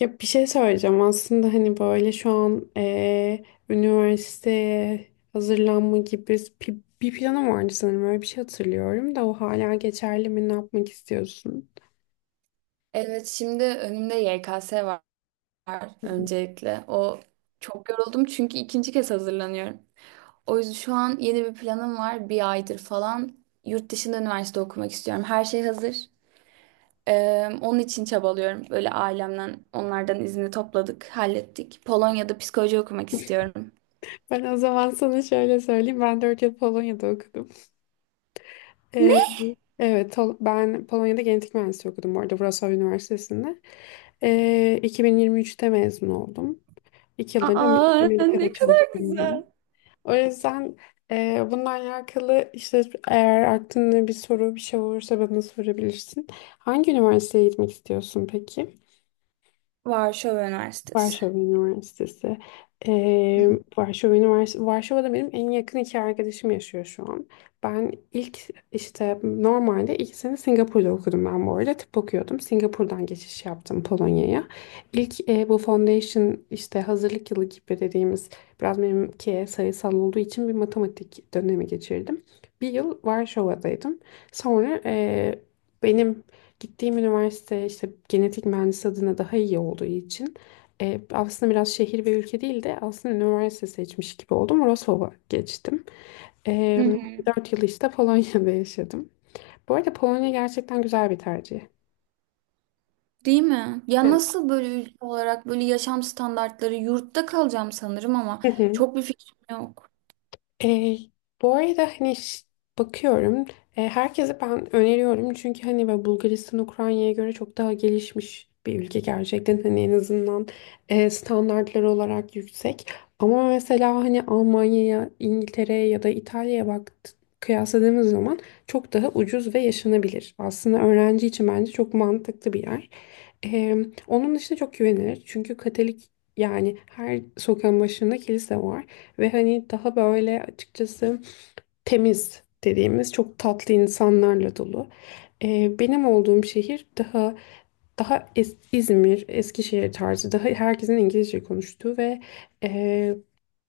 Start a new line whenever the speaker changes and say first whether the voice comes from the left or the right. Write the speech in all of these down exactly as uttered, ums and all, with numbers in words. left: Ya bir şey söyleyeceğim aslında hani böyle şu an eee, üniversiteye hazırlanma gibi bir, bir planım vardı sanırım öyle bir şey hatırlıyorum da o hala geçerli mi ne yapmak istiyorsun?
right: Evet, şimdi önümde Y K S var
left: Hı hı.
right: öncelikle. O çok yoruldum çünkü ikinci kez hazırlanıyorum. O yüzden şu an yeni bir planım var. Bir aydır falan yurt dışında üniversite okumak istiyorum. Her şey hazır. Ee, onun için çabalıyorum. Böyle ailemden onlardan izni topladık, hallettik. Polonya'da psikoloji okumak istiyorum.
left: Ben o zaman sana şöyle söyleyeyim ben dört yıl Polonya'da okudum. Eee,
right: Ne?
left: evet Tol- ben Polonya'da genetik mühendisliği okudum bu arada Wrocław Üniversitesi'nde. Eee iki bin yirmi üçte mezun oldum. İki yıldır da Am-
right: Aa, ne
left: Amerika'da
right: kadar
left: çalışıyorum.
right: güzel.
left: O yüzden e, bununla alakalı işte eğer aklında bir soru bir şey olursa bana sorabilirsin. Hangi üniversiteye gitmek istiyorsun peki?
right: Varşova Üniversitesi.
left: Varşova Üniversitesi.
right: Hı
left: Ee, Varşova Üniversitesi. Varşova'da benim en yakın iki arkadaşım yaşıyor şu an. Ben ilk işte normalde iki sene Singapur'da okudum ben bu arada. Tıp okuyordum. Singapur'dan geçiş yaptım Polonya'ya. İlk e, bu foundation işte hazırlık yılı gibi dediğimiz biraz benimki sayısal olduğu için bir matematik dönemi geçirdim. Bir yıl Varşova'daydım. Sonra e, benim gittiğim üniversite işte genetik mühendisi adına daha iyi olduğu için e, aslında biraz şehir ve ülke değil de aslında üniversite seçmiş gibi oldum. Wrocław'a geçtim. E,
right: hı.
left: dört yıl işte Polonya'da yaşadım. Bu arada Polonya gerçekten güzel bir tercih.
right: Değil mi? Ya
left: Evet.
right: nasıl böyle, ülke olarak böyle yaşam standartları, yurtta kalacağım sanırım ama çok bir fikrim yok.
left: E, bu arada hani ş- bakıyorum, e, herkese ben öneriyorum çünkü hani ve Bulgaristan Ukrayna'ya göre çok daha gelişmiş bir ülke gerçekten hani en azından e, standartları olarak yüksek ama mesela hani Almanya'ya İngiltere'ye ya da İtalya'ya bakt kıyasladığımız zaman çok daha ucuz ve yaşanabilir. Aslında öğrenci için bence çok mantıklı bir yer. Eee, Onun dışında çok güvenilir. Çünkü Katolik, yani her sokağın başında kilise var. Ve hani daha böyle açıkçası temiz dediğimiz çok tatlı insanlarla dolu. Eee, benim olduğum şehir daha daha es- İzmir, Eskişehir tarzı, daha herkesin İngilizce konuştuğu ve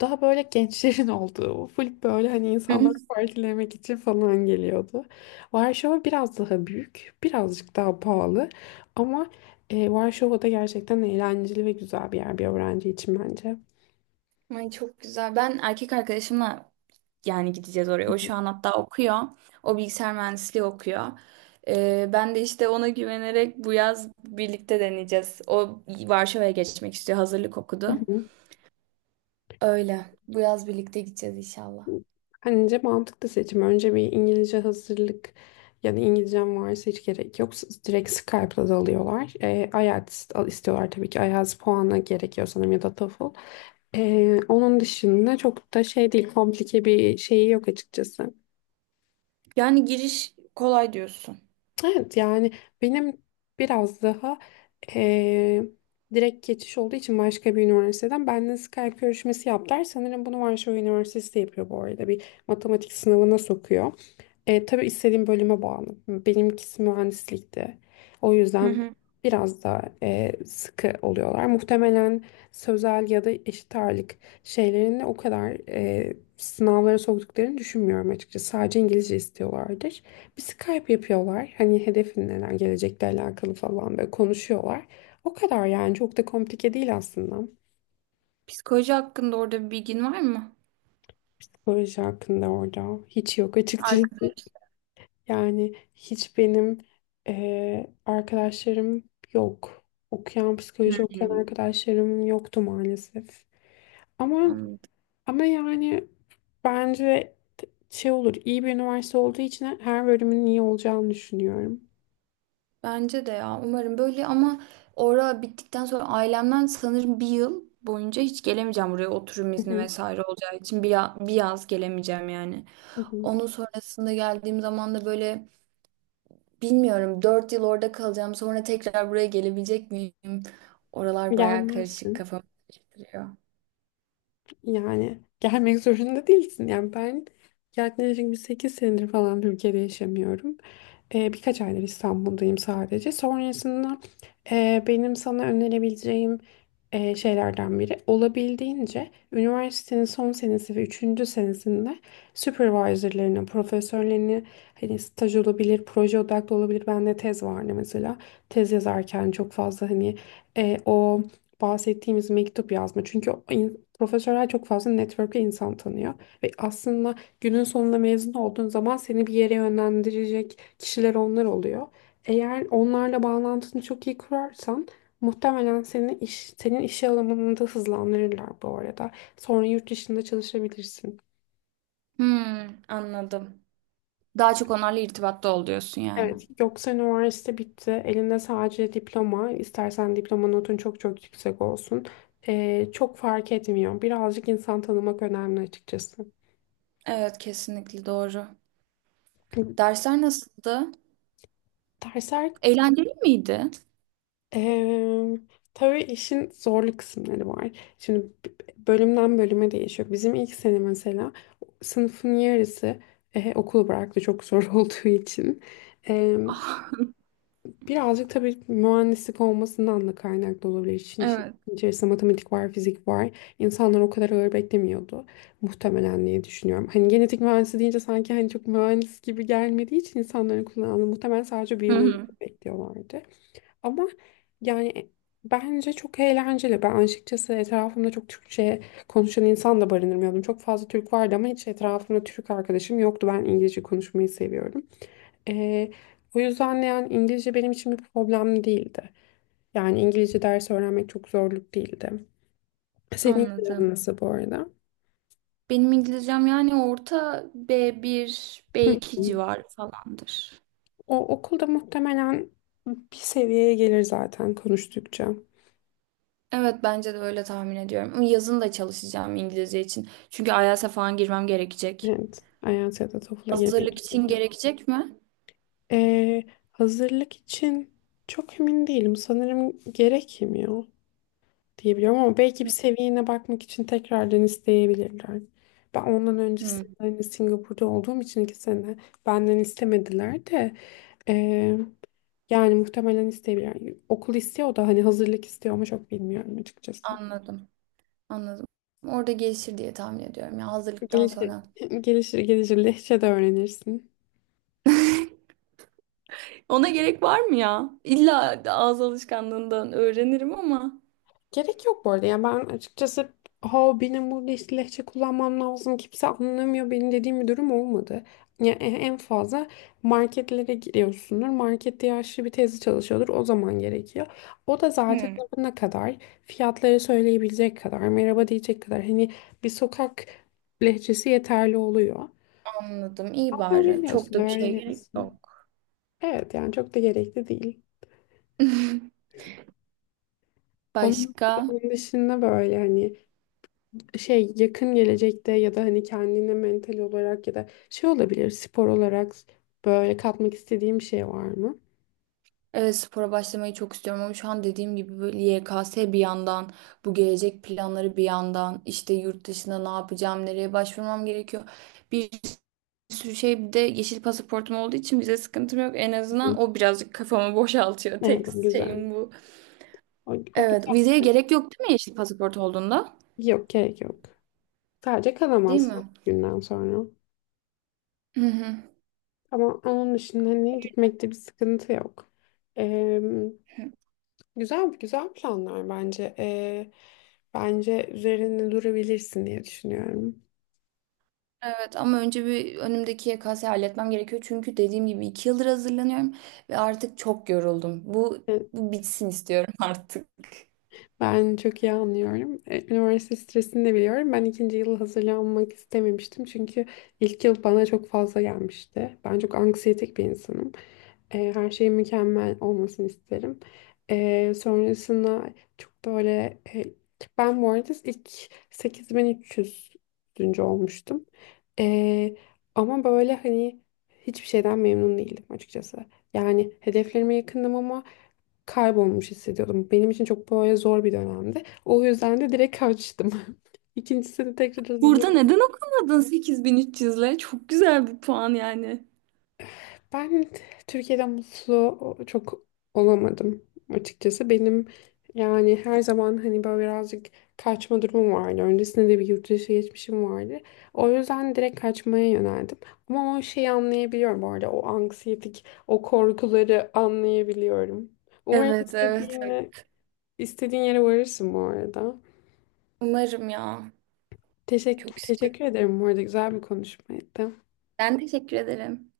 left: daha böyle gençlerin olduğu, full böyle hani
right: Hı.
left: insanları partilemek için falan geliyordu. Varşova biraz daha büyük, birazcık daha pahalı ama e, Varşova da gerçekten eğlenceli ve güzel bir yer bir öğrenci için bence.
right: Ay çok güzel. Ben erkek arkadaşımla yani gideceğiz oraya. O şu an hatta okuyor. O bilgisayar mühendisliği okuyor. Ee, ben de işte ona güvenerek bu yaz birlikte deneyeceğiz. O Varşova'ya geçmek istiyor. Hazırlık
left: Hı
right: okudu.
left: hı.
right: Öyle. Bu yaz birlikte gideceğiz inşallah.
left: Bence mantıklı seçim. Önce bir İngilizce hazırlık, yani İngilizcem varsa hiç gerek yok. S- Direkt Skype'la da alıyorlar. E, IELTS al- istiyorlar tabii ki. IELTS puanı gerekiyor sanırım ya da TOEFL. E, onun dışında çok da şey değil, komplike bir şeyi yok açıkçası.
right: Yani giriş kolay diyorsun.
left: Evet yani benim biraz daha, e, direkt geçiş olduğu için başka bir üniversiteden benimle Skype görüşmesi yaptılar. Sanırım bunu Varşova Üniversitesi de yapıyor bu arada. Bir matematik sınavına sokuyor. E, tabii istediğim bölüme bağlı. Benimkisi mühendislikti. O
right: Hı
left: yüzden
right: hı.
left: biraz daha e, sıkı oluyorlar. Muhtemelen sözel ya da eşit ağırlık şeylerini o kadar, e, sınavlara soktuklarını düşünmüyorum açıkçası. Sadece İngilizce istiyorlardır. Bir Skype yapıyorlar. Hani hedefin neler, gelecekle alakalı falan böyle konuşuyorlar. O kadar, yani çok da komplike değil aslında.
right: Psikoloji hakkında orada bir bilgin var mı?
left: Proje hakkında orada hiç yok açıkçası.
right: Arkadaş.
left: Yani hiç benim eee, arkadaşlarım yok. Okuyan,
right: Hı
left: psikoloji okuyan
right: hı.
left: arkadaşlarım yoktu maalesef. Ama
right: Anladım.
left: ama yani bence şey olur, iyi bir üniversite olduğu için her bölümün iyi olacağını düşünüyorum.
right: Bence de ya, umarım böyle ama orada bittikten sonra ailemden sanırım bir yıl boyunca hiç gelemeyeceğim buraya, oturum
left: Hı
right: izni
left: hı,
right: vesaire olacağı için bir, ya- bir yaz gelemeyeceğim yani.
left: hı hı.
right: Onun sonrasında geldiğim zaman da böyle bilmiyorum, dört yıl orada kalacağım, sonra tekrar buraya gelebilecek miyim? Oralar bayağı karışık,
left: Gelmezsin.
right: kafamı karıştırıyor.
left: Yani gelmek zorunda değilsin. Yani ben yaklaşık bir sekiz senedir falan Türkiye'de yaşamıyorum. Ee, birkaç aydır İstanbul'dayım sadece. Sonrasında e, benim sana önerebileceğim e, şeylerden biri olabildiğince üniversitenin son senesi ve üçüncü senesinde supervisorlarını, profesörlerini hani staj olabilir, proje odaklı olabilir. Bende tez vardı mesela. Tez yazarken çok fazla hani e, o bahsettiğimiz mektup yazma. Çünkü profesörler çok fazla network'e insan tanıyor ve aslında günün sonunda mezun olduğun zaman seni bir yere yönlendirecek kişiler onlar oluyor. Eğer onlarla bağlantını çok iyi kurarsan muhtemelen seni iş, senin iş alanında hızlandırırlar bu arada. Sonra yurt dışında çalışabilirsin.
right: Hmm, anladım. Daha çok onlarla irtibatta ol diyorsun yani.
left: Evet, yoksa üniversite bitti. Elinde sadece diploma. İstersen diploma notun çok çok yüksek olsun. Ee, çok fark etmiyor. Birazcık insan tanımak önemli açıkçası.
right: Evet, kesinlikle doğru. Dersler nasıldı?
left: Dersler
right: Eğlenceli miydi?
left: Eee tabii işin zorlu kısımları var. Şimdi b- bölümden bölüme değişiyor. Bizim ilk sene mesela sınıfın yarısı eh, okulu bıraktı çok zor olduğu için. Eee, birazcık tabii mühendislik olmasından da kaynaklı olabilir. İşin işin
right: Evet.
left: içerisinde matematik var, fizik var. İnsanlar o kadar ağır beklemiyordu. Muhtemelen diye düşünüyorum. Hani genetik mühendisi deyince sanki hani çok mühendis gibi gelmediği için insanların kullandığı muhtemelen sadece
right: Hı
left: biyoloji
right: hı.
left: bekliyorlardı. Ama yani e, bence çok eğlenceli. Ben açıkçası etrafımda çok Türkçe konuşan insan da barındırmıyordum. Çok fazla Türk vardı ama hiç etrafımda Türk arkadaşım yoktu. Ben İngilizce konuşmayı seviyorum. Ee, o yüzden de yani İngilizce benim için bir problem değildi. Yani İngilizce ders öğrenmek çok zorluk değildi. Senin planın
right: Anladım.
left: nasıl bu arada?
right: Benim İngilizcem yani orta B bir,
left: Hı
right: B iki
left: hı.
right: civarı falandır.
left: O okulda muhtemelen bir seviyeye gelir zaten konuştukça.
right: Evet, bence de öyle tahmin ediyorum. Ama yazın da çalışacağım İngilizce için. Çünkü IELTS'e falan girmem gerekecek.
left: Evet, IELTS ya da TOEFL'a girmek
right: Hazırlık için
left: gerekiyor.
right: gerekecek mi?
left: Ee, hazırlık için çok emin değilim. Sanırım gerekmiyor diye biliyorum ama belki bir seviyene bakmak için tekrardan isteyebilirler. Ben ondan
right: Hı,
left: öncesinde hani Singapur'da olduğum için iki sene benden istemediler de, ee, yani muhtemelen isteyebilirler. Yani okul istiyor da hani hazırlık istiyor ama çok bilmiyorum açıkçası.
right: anladım. Anladım. Orada gelişir diye tahmin ediyorum ya, hazırlıktan
left: Gelişir,
right: sonra.
left: gelişir, gelişir. Lehçe de öğrenirsin.
right: Ona gerek var mı ya? İlla ağız alışkanlığından öğrenirim ama.
left: Gerek yok bu arada. Yani ben açıkçası ha benim burada işte lehçe kullanmam lazım. Kimse anlamıyor beni dediğim bir durum olmadı. Yani e- en fazla marketlere giriyorsundur. Markette yaşlı bir teyze çalışıyordur. O zaman gerekiyor. O da zaten
right: Hmm.
left: ne kadar fiyatları söyleyebilecek kadar, merhaba diyecek kadar hani bir sokak lehçesi yeterli oluyor.
right: Anladım. İyi
left: Ama
right: bari. Çok
left: öğreniyorsun,
right: da bir şey gerek
left: öğreniyorsun.
right: yok.
left: Evet yani çok da gerekli değil. Onun,
right: Başka?
left: onun dışında böyle hani şey yakın gelecekte ya da hani kendine mental olarak ya da şey olabilir spor olarak böyle katmak istediğim bir şey var mı?
right: Evet, spora başlamayı çok istiyorum ama şu an dediğim gibi böyle, Y K S bir yandan, bu gelecek planları bir yandan, işte yurt dışında ne yapacağım, nereye başvurmam gerekiyor. Bir sürü şey, bir de yeşil pasaportum olduğu için vize sıkıntım yok. En
left: Hı.
right: azından o birazcık kafamı boşaltıyor. Tek
left: Evet o güzel.
right: şeyim bu.
left: O, o
right: Evet,
left: güzel.
right: vizeye gerek yok değil mi yeşil pasaport olduğunda?
left: Yok gerek yok. Sadece
right: Değil
left: kalamazsın
right: mi?
left: o günden sonra.
right: Hı hı.
left: Ama onun dışında hani gitmekte bir sıkıntı yok. Ee, güzel güzel planlar bence. Bence üzerinde durabilirsin diye düşünüyorum.
right: Evet ama önce bir önümdeki Y K S'yi halletmem gerekiyor. Çünkü dediğim gibi iki yıldır hazırlanıyorum ve artık çok yoruldum. Bu,
left: Evet,
right: bu bitsin istiyorum artık.
left: ben çok iyi anlıyorum. E, Üniversite stresini de biliyorum. Ben ikinci yıl hazırlanmak istememiştim. Çünkü ilk yıl bana çok fazla gelmişti. Ben çok anksiyetik bir insanım. E, her şeyin mükemmel olmasını isterim. E, sonrasında çok böyle e, ben bu arada ilk sekiz bin üç yüz. olmuştum. E, ama böyle hani hiçbir şeyden memnun değildim açıkçası. Yani hedeflerime yakındım ama kaybolmuş hissediyordum. Benim için çok böyle zor bir dönemdi. O yüzden de direkt kaçtım. İkincisini tekrar
right: Burada neden okumadın sekiz bin üç yüzle? Çok güzel bir puan yani.
left: Ben Türkiye'de mutlu çok olamadım açıkçası. Benim yani her zaman hani böyle birazcık kaçma durumum vardı. Öncesinde de bir yurt dışı geçmişim vardı. O yüzden direkt kaçmaya yöneldim. Ama o şeyi anlayabiliyorum bu arada. O anksiyetik, o korkuları anlayabiliyorum. Umarım
right: Evet, evet,
left: istediğine,
right: evet.
left: istediğin yere varırsın bu arada.
right: Umarım ya.
left: Teşekkür,
right: Çok istiyorum.
left: teşekkür ederim bu arada. Güzel bir konuşmaydı.
right: Ben teşekkür ederim.